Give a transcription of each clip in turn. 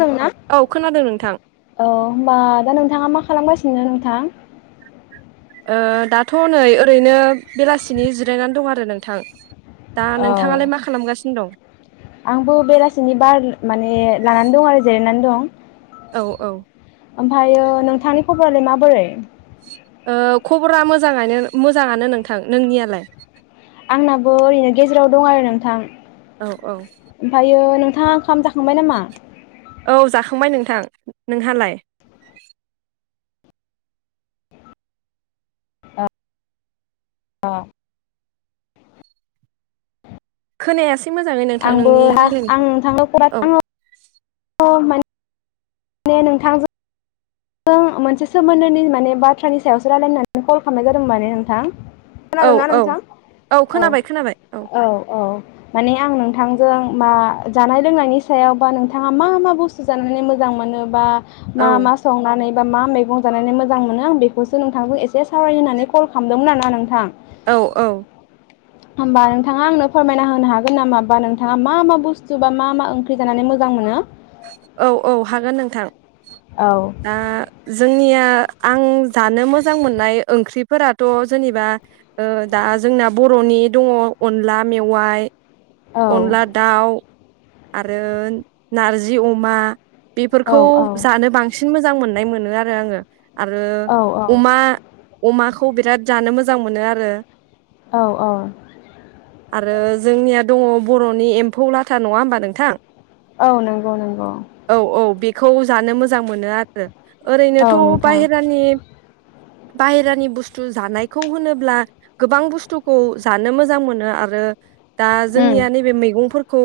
दोंना खोनादों नोंथां औ होनबा दा नों नोंथाङा मा खालामगासिनो नोंथां? ओ दाथ' नै ओरैनो बेलासिनि जिरायनानै दं आरो नोंथां। दा औ नोंथाङालाय मा खालामगासिनो दं? आंबो बेलासिनि बार माने लानानै दं आरो जिरायनानै दं औ औ ओमफ्रायायो नोंथांनि खब'आलाय माबोरै? ओ खबरा मोजाङानो मोजाङानो नोंथां नोंनियालाय? आंनाबो ओरैनो गेजेराव दं आरो नोंथां औ औ ओमफ्रायो नों थां आ ओंखाम जाखांबाय नामा? औ जाखांबाय नोंथां नोंहालाय? अ खोनायासो आंबो आं नोंथाङनो फरा औ थाङो औ मान मे नोंथांजों जों मोनसे सोमोन्दोनि माने बाथ्रानि सायावसो रायजलायनो होननानै कल खालामनाय जादों माने नोंथां। औ खोनादोंना औ नोंथां? औ खोनाबाय खोनाबाय औ माने आं नोंथांजों मा जानाय लोंनायनि सायाव बा नोंथाङा मा मा बुस्थु जानानै मोजां मोनो बा मा औ मा संनानै बा मा मैगं जानानै मोजां मोनो बेखौसो नोंथांजों एसे सावराय होनानै कल खालामदोंमोन आरो ना नोंथां औ औ होमबा नोंथाङा आंनो फोरमायना होनो हागोन नामा बा नोंथाङा मा मा बुस्थु बा मा मा ओंख्रि जानानै मोजां मोनो? औ औ हागोन नोंथां। औ। दा जोंनिया आं जानो मोजां मोननाय ओंख्रिफोराथ' जेनेबा ओ दा जोंना बर'नि दङ अनला मेवाय। औ अनला दाउ, आरो नारजि अमा औ बेफोरखौ जानो बांसिन सिन मोजां मोननाय मोनो आरो आङो। आरो अमा अमाखौ बिराद जानो मोजां मोनो आरो। औ औ आरो जोंनिया दङ बर'नि एम्फौ लाथा नङा होमबा नोंथां? औ नंगौ नंगौ। खौ जानो मोजां मोनो आरो। औ ओरैनोथ' नोंथां बाहेरानि बाहेरानि बुस्थु जानायखौ होनोब्ला गोबां बुस्थुखौ जानो मोजां मोनो आरो दा उम जोंनिया नैबे मैगंफोरखौ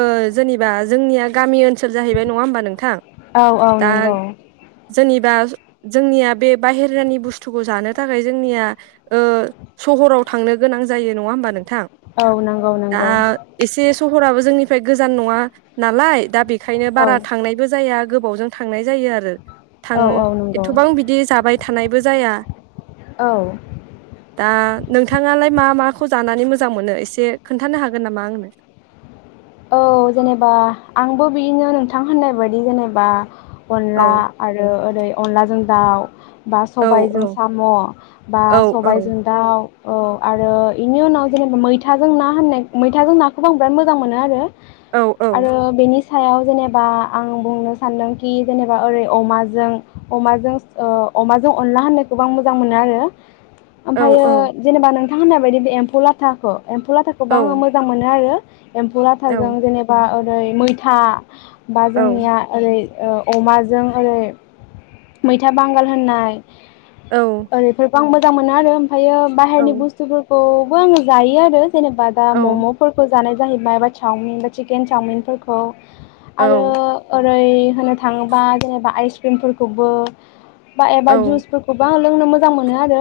ओ जोनिबा जोंनिया गामि ओन सोल जाहैबाय नङा होमबा नोंथां? औ औ दा नंगौ जोनिबा जोंनिया बे बाहेरानि बुस्थुखौ जानो थाखाय जोंनिया ओ सहराव थांनो गोनां जायो नङा होमबा नों औ नों दा एसे सहराबो जोंनि फ्राय गोजान नङा नालाय दा बे खायनो औ बारा थांनायबो जाया, गोब बावजों थांनाय जा जायो आरो थां औ औ नंगौ एथबां बिदि जाबाय थानायबो जाया। औ दा नोंथाङालाय मा माखौ जानानै मोजां मोनो एसे खोन्थानो हागोन नामा आंनो? औ जेनेबा आंबो बिदिनो नोंथां होननाय बायदि जेनेबा अनला औ आरो ओरै अनलाजों दाउ, बा औ औ सबायजों साम', बा औ औ सबायजों दाउ। औ आरो बेनि उनाव जेनेबा मैथाजों ना होननाय मैथाजों नाखौबो आं बिराद मोजां मो नो आरो। औ औ आरो बेनि स सायाव जेनेबा आं बुंनो सान्दोंखि जेनेबा ओरै अमाजों अमाजों-ओ-अमाजों अनला होननायखौबो आं मोजां मोनो आरो औ ओमफ्रायो जेनेबा नों नोंथां होननाय बायदि बे एम्फौ लाथाखौ एम्फौ औ लाथाखौबो आङो मोजां मोनो आरो एम्फौ लाथाजों जेनेबा ओ ओरै मैथा बा औ जोंनिया ओरै अमाजों ओरै मैथा बांगाल होननाय औ ओरैफोरखौ आं मोजां मोनो आरो ओम फायो बाहेरनि बुस्थुफोरखौ बो आङो जायो आरो जेनेबा दा औ मम'फोरखौ जानाय जाहैबाय बा चावमिन बा चिकेन चावमिनफोरखौ आरो ओ फ्राय होनो थाङोबा जेनेबा आइस क्रिमफोरखौबो बा औ एबा जुसफोरखौफोरखौबो लोंनो मोजां मोनो आरो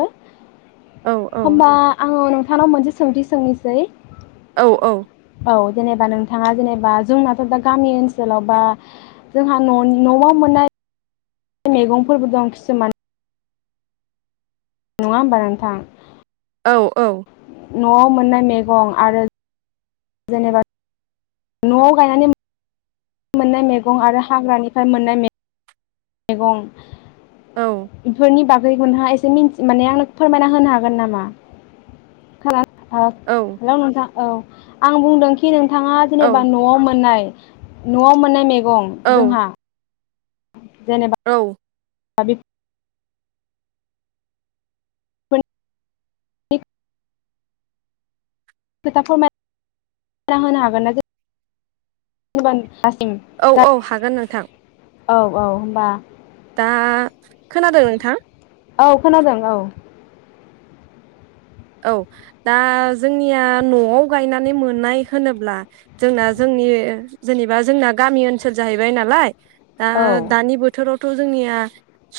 होमबा आंङो नों थांनाव मोनसे सोंथि सोंनोसै औ औ औ जेनेबा नोंथाङा जेनेबा जोंनाथ' दा गामि ओनसोलाव बा जोंहा न- न'आव मोननाय मैगंफोरबो दं खिसुमान नङा होमबा नोंथां? औ औ न'आव मोननाय मैगं आरो जेनेबा न'आव गायनानै मोननाय मैगं आरो हाग्रानिफ्राय मोननाय मै- मैगं धनि बा [unintelligible] हा एसे मिनथि- माने आंनो फोरमायना होनो हागोन नामा? [unintelligible] ओ हेलौ नोंथां औ आं बुंदोंखि नों थाङा जेनेबा न'आव मोननाय न'आव मोननाय मे- गं जोंहा जेनेबा औ। [unintelligible] बेफोरनि [unintelligible] औ औ हागोन नोंथां। औ औ होमबा। दा। खोनादों नोंथां? औ खोनादों औ। औ दा जोंनिया न'आव गायनानै मोननाय होनोब्ला जोंना जोंनि जेनेबा जोंना गामि ओनसोल जाहैबाय नालाय। दा औ दानि बोथोराव। थ' जोंनिया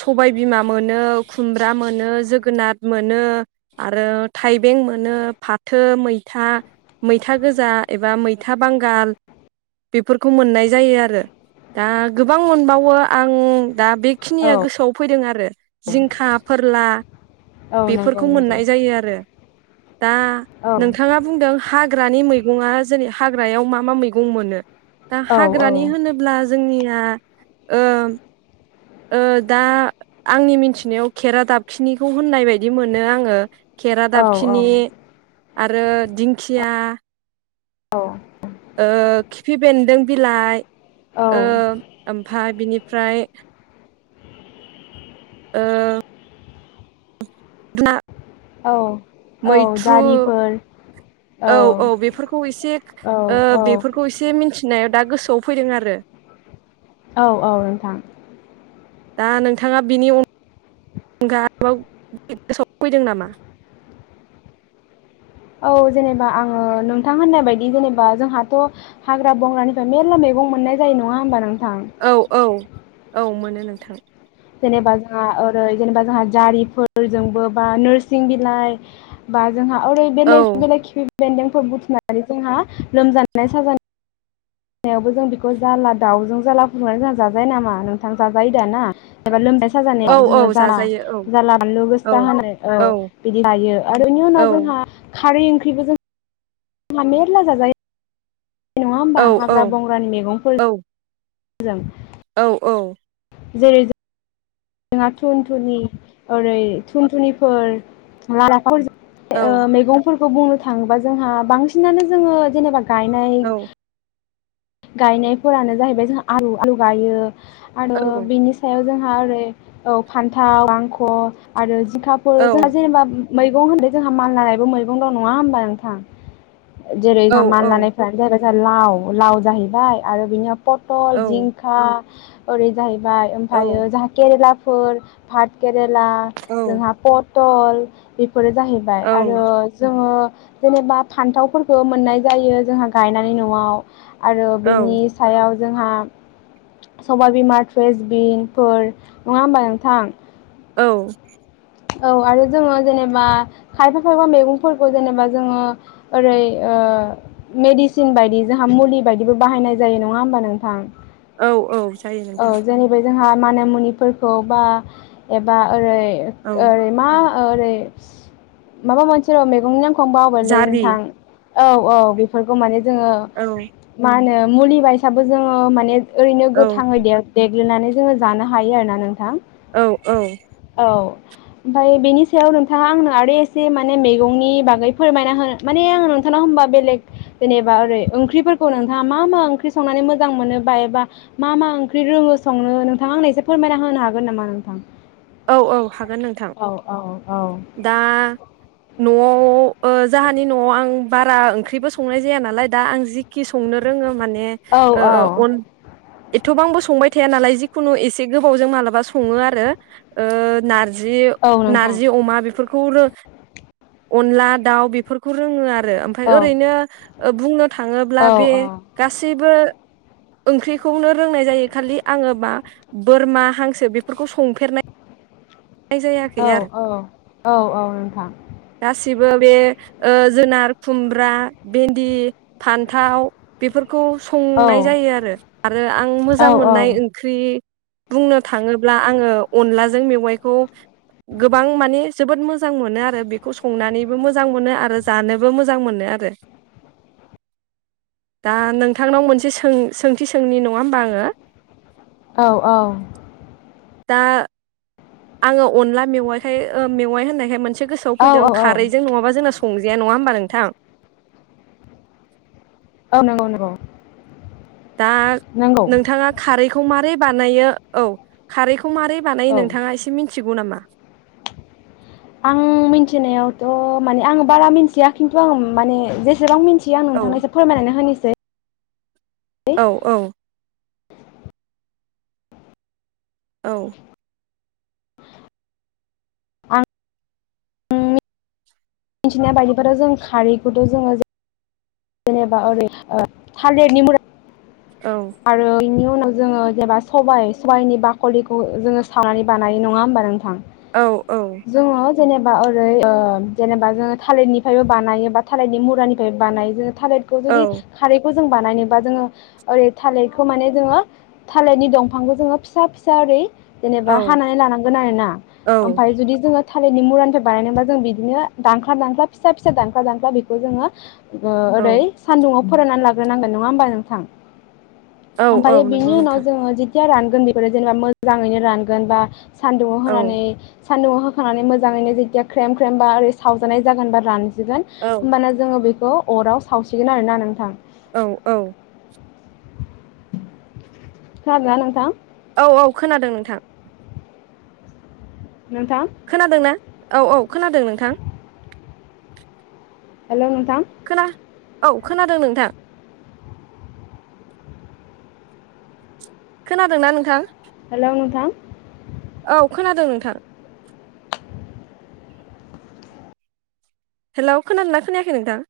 सबाय बिमा मोनो खुमब्रा मोनो जोगोनाथ मोनो आरो। थाइबें मोनो फाथो मै था मैथा गो जा एबा मैथा बांगाल बेफोरखौ मोननाय जायो आरो दा गोबां मोनबावो आं दा औ बेखिनिया गोसोआव फैदों आरो जिंखा फोरला औ नंगौ बेफोरखौ नंगौ मोननाय जायो आरो। दा औ नोंथाङा बुंदों हाग्रानि मै मैगङा [unintelligible] हाग्रायाव मा मा मैगं मोनो? दा औ औ हाग्रानि होनोब्ला जोंनिया। ओ ओ दा आंनि मिनथिनायाव खेरा दाबखिनिखौ होननाय बायदि मोनो आङो। खेेरा दा औ औ। आरो दिंखिया। ओ खि फि बेन्दों बिलाइ। ओ औ ओमफाय। बिनिफ्राय। ओ [unintelligible] औ। औ मैथ्रु जारिफोर औ औ बेफोरखौ एसे औ ओ औ बेफोरखौ एसे मिथिनायाव। दा गोसोआव फैदों आरो। औ औ नोंथां। दा नोंथाङा बिनि अनगा आरोबाव [unintelligible] गोसोआव फैदों नामा? औ जेनेबा आङो नोंथां होननाय बायदि जेनेबा जोंहाथ' हाग्रा बंग्रानिफ्राय मेरला मैगं मोननाय जायो नङा होमबा नों औ औ औ मोनो। नोंथां। जेनेबा जोंहा ओरै जेनेबा जोंहा जारिफोरजोंबो बा नोरसिं बिलाइ बा। जोंहा ओरै औ बेलेग बेले खिफि बेन्दोंफोर बुथुमनानै जोंहा लोमजानाय [inaudible] जों बेखौ जाला दाउजों जाला फुदुंनानै जोंहा जाजायो नामा नोंथां जाजायो दा ना? एबा लोम औ साजानायाव जोङो औ जा जाजायो औ जाला बानलु औ गोसा होनाय औ बिदि लायो आरो बेनि उनाव जोंहा खारै ओंख्रिबो जों माने एरला जाजायो। नङा होमबा औ औ हाग्रा बंग्रानि मैगंफोर औ मोजां औ औ जेरै जों जोंहा थुनथुनि ओरै थुनथुनिफोर लाफोर ओं मैगंफोर खौ बुंनो थाङोबा जोंहा बांसिनानो जोङो जेनेबा गायनाय गायनायफोरानो जाहैबाय जों आलु आलु गायो। आरो बेनि सायाव जों [unintelligible] औ फानथाव बांख आरो जिं थाफोर जोंहा औ जेनेबा उम मैगं होनदों जोंहा मालानायबो मैगं दं नङा होमबा नोंथां? जेरै मानलानाय फोरानो जाहैबाय लाव लाव जाहैबाय आरो बिनियाव पटल जिंखा ओरै जाय बाय ओमफायो जाहा केरेला फोर भातकेरे ला जोंहा पट टल फोरो जाहैबाय आरो जोङो जेनेबा फान्थावफोरखो मोननाय जायो जोंहा गायनानै नआव। आरो बिनि सायाव जोंहा सबाबिमा ट्रेसबिनफोर नङा होमबा नोंथां। औ औ आरो जोङो जेनेबा खायफा खायबा मैगंफोरखौ जेनेबा जोङो ओरै ओ मेडिसिन बायदि जोंहा मुलि बायदिबो बाहायनाय जायो नङा होमबा नोंथा। औ औ जायो नोंथां। जोंहा माना मुनिफोरखौ बा एबा ओरै औ ओरैमा ओरै माबा मोनसे र' मेगंनि ना [unintelligible] जारि नोंथां औ औ बेफोरखौ माने जोङो औ मा होनो मुलि बायसाबो जोङो माने ओरैनो औ गोथाङै देर देग्लिनानै जोङो जानो हायो आरोना नोंथां औ औ औ ओमफाय बेनि सायाव नोंथाङा आंनो आरो एसे माने मेगंनि बागै फोरमायना होनो माने आङो नोंथानाव होनबा बेलेग जेनेबा ओरै ओंख्रिफोरखौ नोंथाङा मा-मा ओंख्रि संनानै मोजां मोनो बा एबा मा-मा ओंख्रि रोङो संनो नोंथाङा आंनो एसे फोरमायना होनो हागोन नामा नोंथां औ औ हागोन नोंथां औ औ दा न'आव [unintelligible] ओ जोहानि न'आव आं बारा ओंख्रिबो संनाय जाया नालाय दा आं जि खि संनो रोङो माने औ ओ-ओ अन एथबांबो सं संबाय थाया नालाय जिखुनु एसे गोबावजों मालाबा सङो आरो ओ नारज जि औ नोंथां नारजि अमा बेफोरख खौरो अनला दाउ बेफोरखौ रोङो आरो रो ओमफाय औ ओरैनो ओ बुंनो थाङोब्ला औ बे गासैबो। ओंख्रिखौनो रोंनाय जायो खालि आङो मा बोरमा हांसो बेफोरखौ संफेरनाय औ जायाखै आरो औ औ औ नोंथां ओ बे ओ जोनार खुमब्रा भेन्दि फान्थाव बेफोर खौ औ संनाय जायो आरो-आरो आं औ औ मोजां मोननाय औ ओंख्रि बुंनो थाङोब्ला आङो अनलाजों मेवाइ खौ गोबां माने जोबोद मोजां मोनो आरो बेखौ संनानैबो मोजां मोन आरो जानोबो मोजां मोनो आरो दा नोंथांनाव मोनसे सों-सोंथि सोंनि नङा होमबा आङो। औ औ दा आङो अनला मेवाइखाय ओ मेवाइ होननायखाय मो से गोसोआव फैदों औ औ औ खारैजों नङाबा जोंना स संजाया नङा होमबा नोंथां नंगौ नंगौ दा नंगौ नोंथाङा खारै खौ मारै बानायो औ खारैख खौ मारै बानायो औ नोंथाङा इसे मिनथि गु नामा? आं मिनथिनायावथ' माने आं बारा मिन्थिया खिन्थु आं माने जेसेबां मिन थियो आं औ नोंथांनो एसे फोरमायनानै होनोसै। औ औ। औ। उम। मिथिनाय बायदिबाथ' जों खारैखौथ' जोङो जेनेबा ओरै ओ थालिरनि मुरा औ आरो बिनि उनाव जोङो जेबा सबाइ सबायाइनि बाखलिखौ जोङो सानानै बानायो नङा होमबा नोंथां? औ औ। जोङो जेनेबा ओरै ओ जेनेबा जोङो थालिरनिफ्रायबो बानायो बा थालिरनि मुरानिफ्रायबो बानायो जों। थालिरखौ औ जुदि खारैखौ जों बानायनोबा जोङो ओरै थालिरखौ माने जोङो थालिरनि दंफांखौ जोङो फिसा फिसा ओरै जेनेबा औ हानानै लानांगोन आरोना ओमफाय जुदि जोङो थालिरनि मुरानिफ्राय बानायनोबा जों बिदिनो दानख्ला दानख्ला फिसा फिसा दानख्ला दानख्ला बेखौ जोङो ओ ओरै औ सान्दुङाव फरायनानै लाग्रोनांगोन नङा होमबा नोंथां? औ औ ओमफायो नंगौ बिनि उनाव नोंथां जोङो जि थिया रानगोन बेफोर जेनेबा मोजाङैनो रानगोन बा सान्दुंआव औ होनानै सानदुंआव होखांनानै मोजाङैनो जेथिया ख्रेम ख्रेबा बा ओर सावजानाय जागोन बा रान जोगोन औ होमबाना जोङो बेख खौ अराव सावसिगोन आरोना नोंथां। औ औ। खोनादों ना नोंथां? औ औ खोनादों नोंथां। नोंथां। खोनादोंना औ औ खोनादों नोंथां। हेलौ नों खोना औ खोनादों नोंथां। खोनादोंना नोंथां? हेलौ नोंथां औ खोनादों नोंथां। हेलौ खोनादोंना खोनायाखै नोंथां?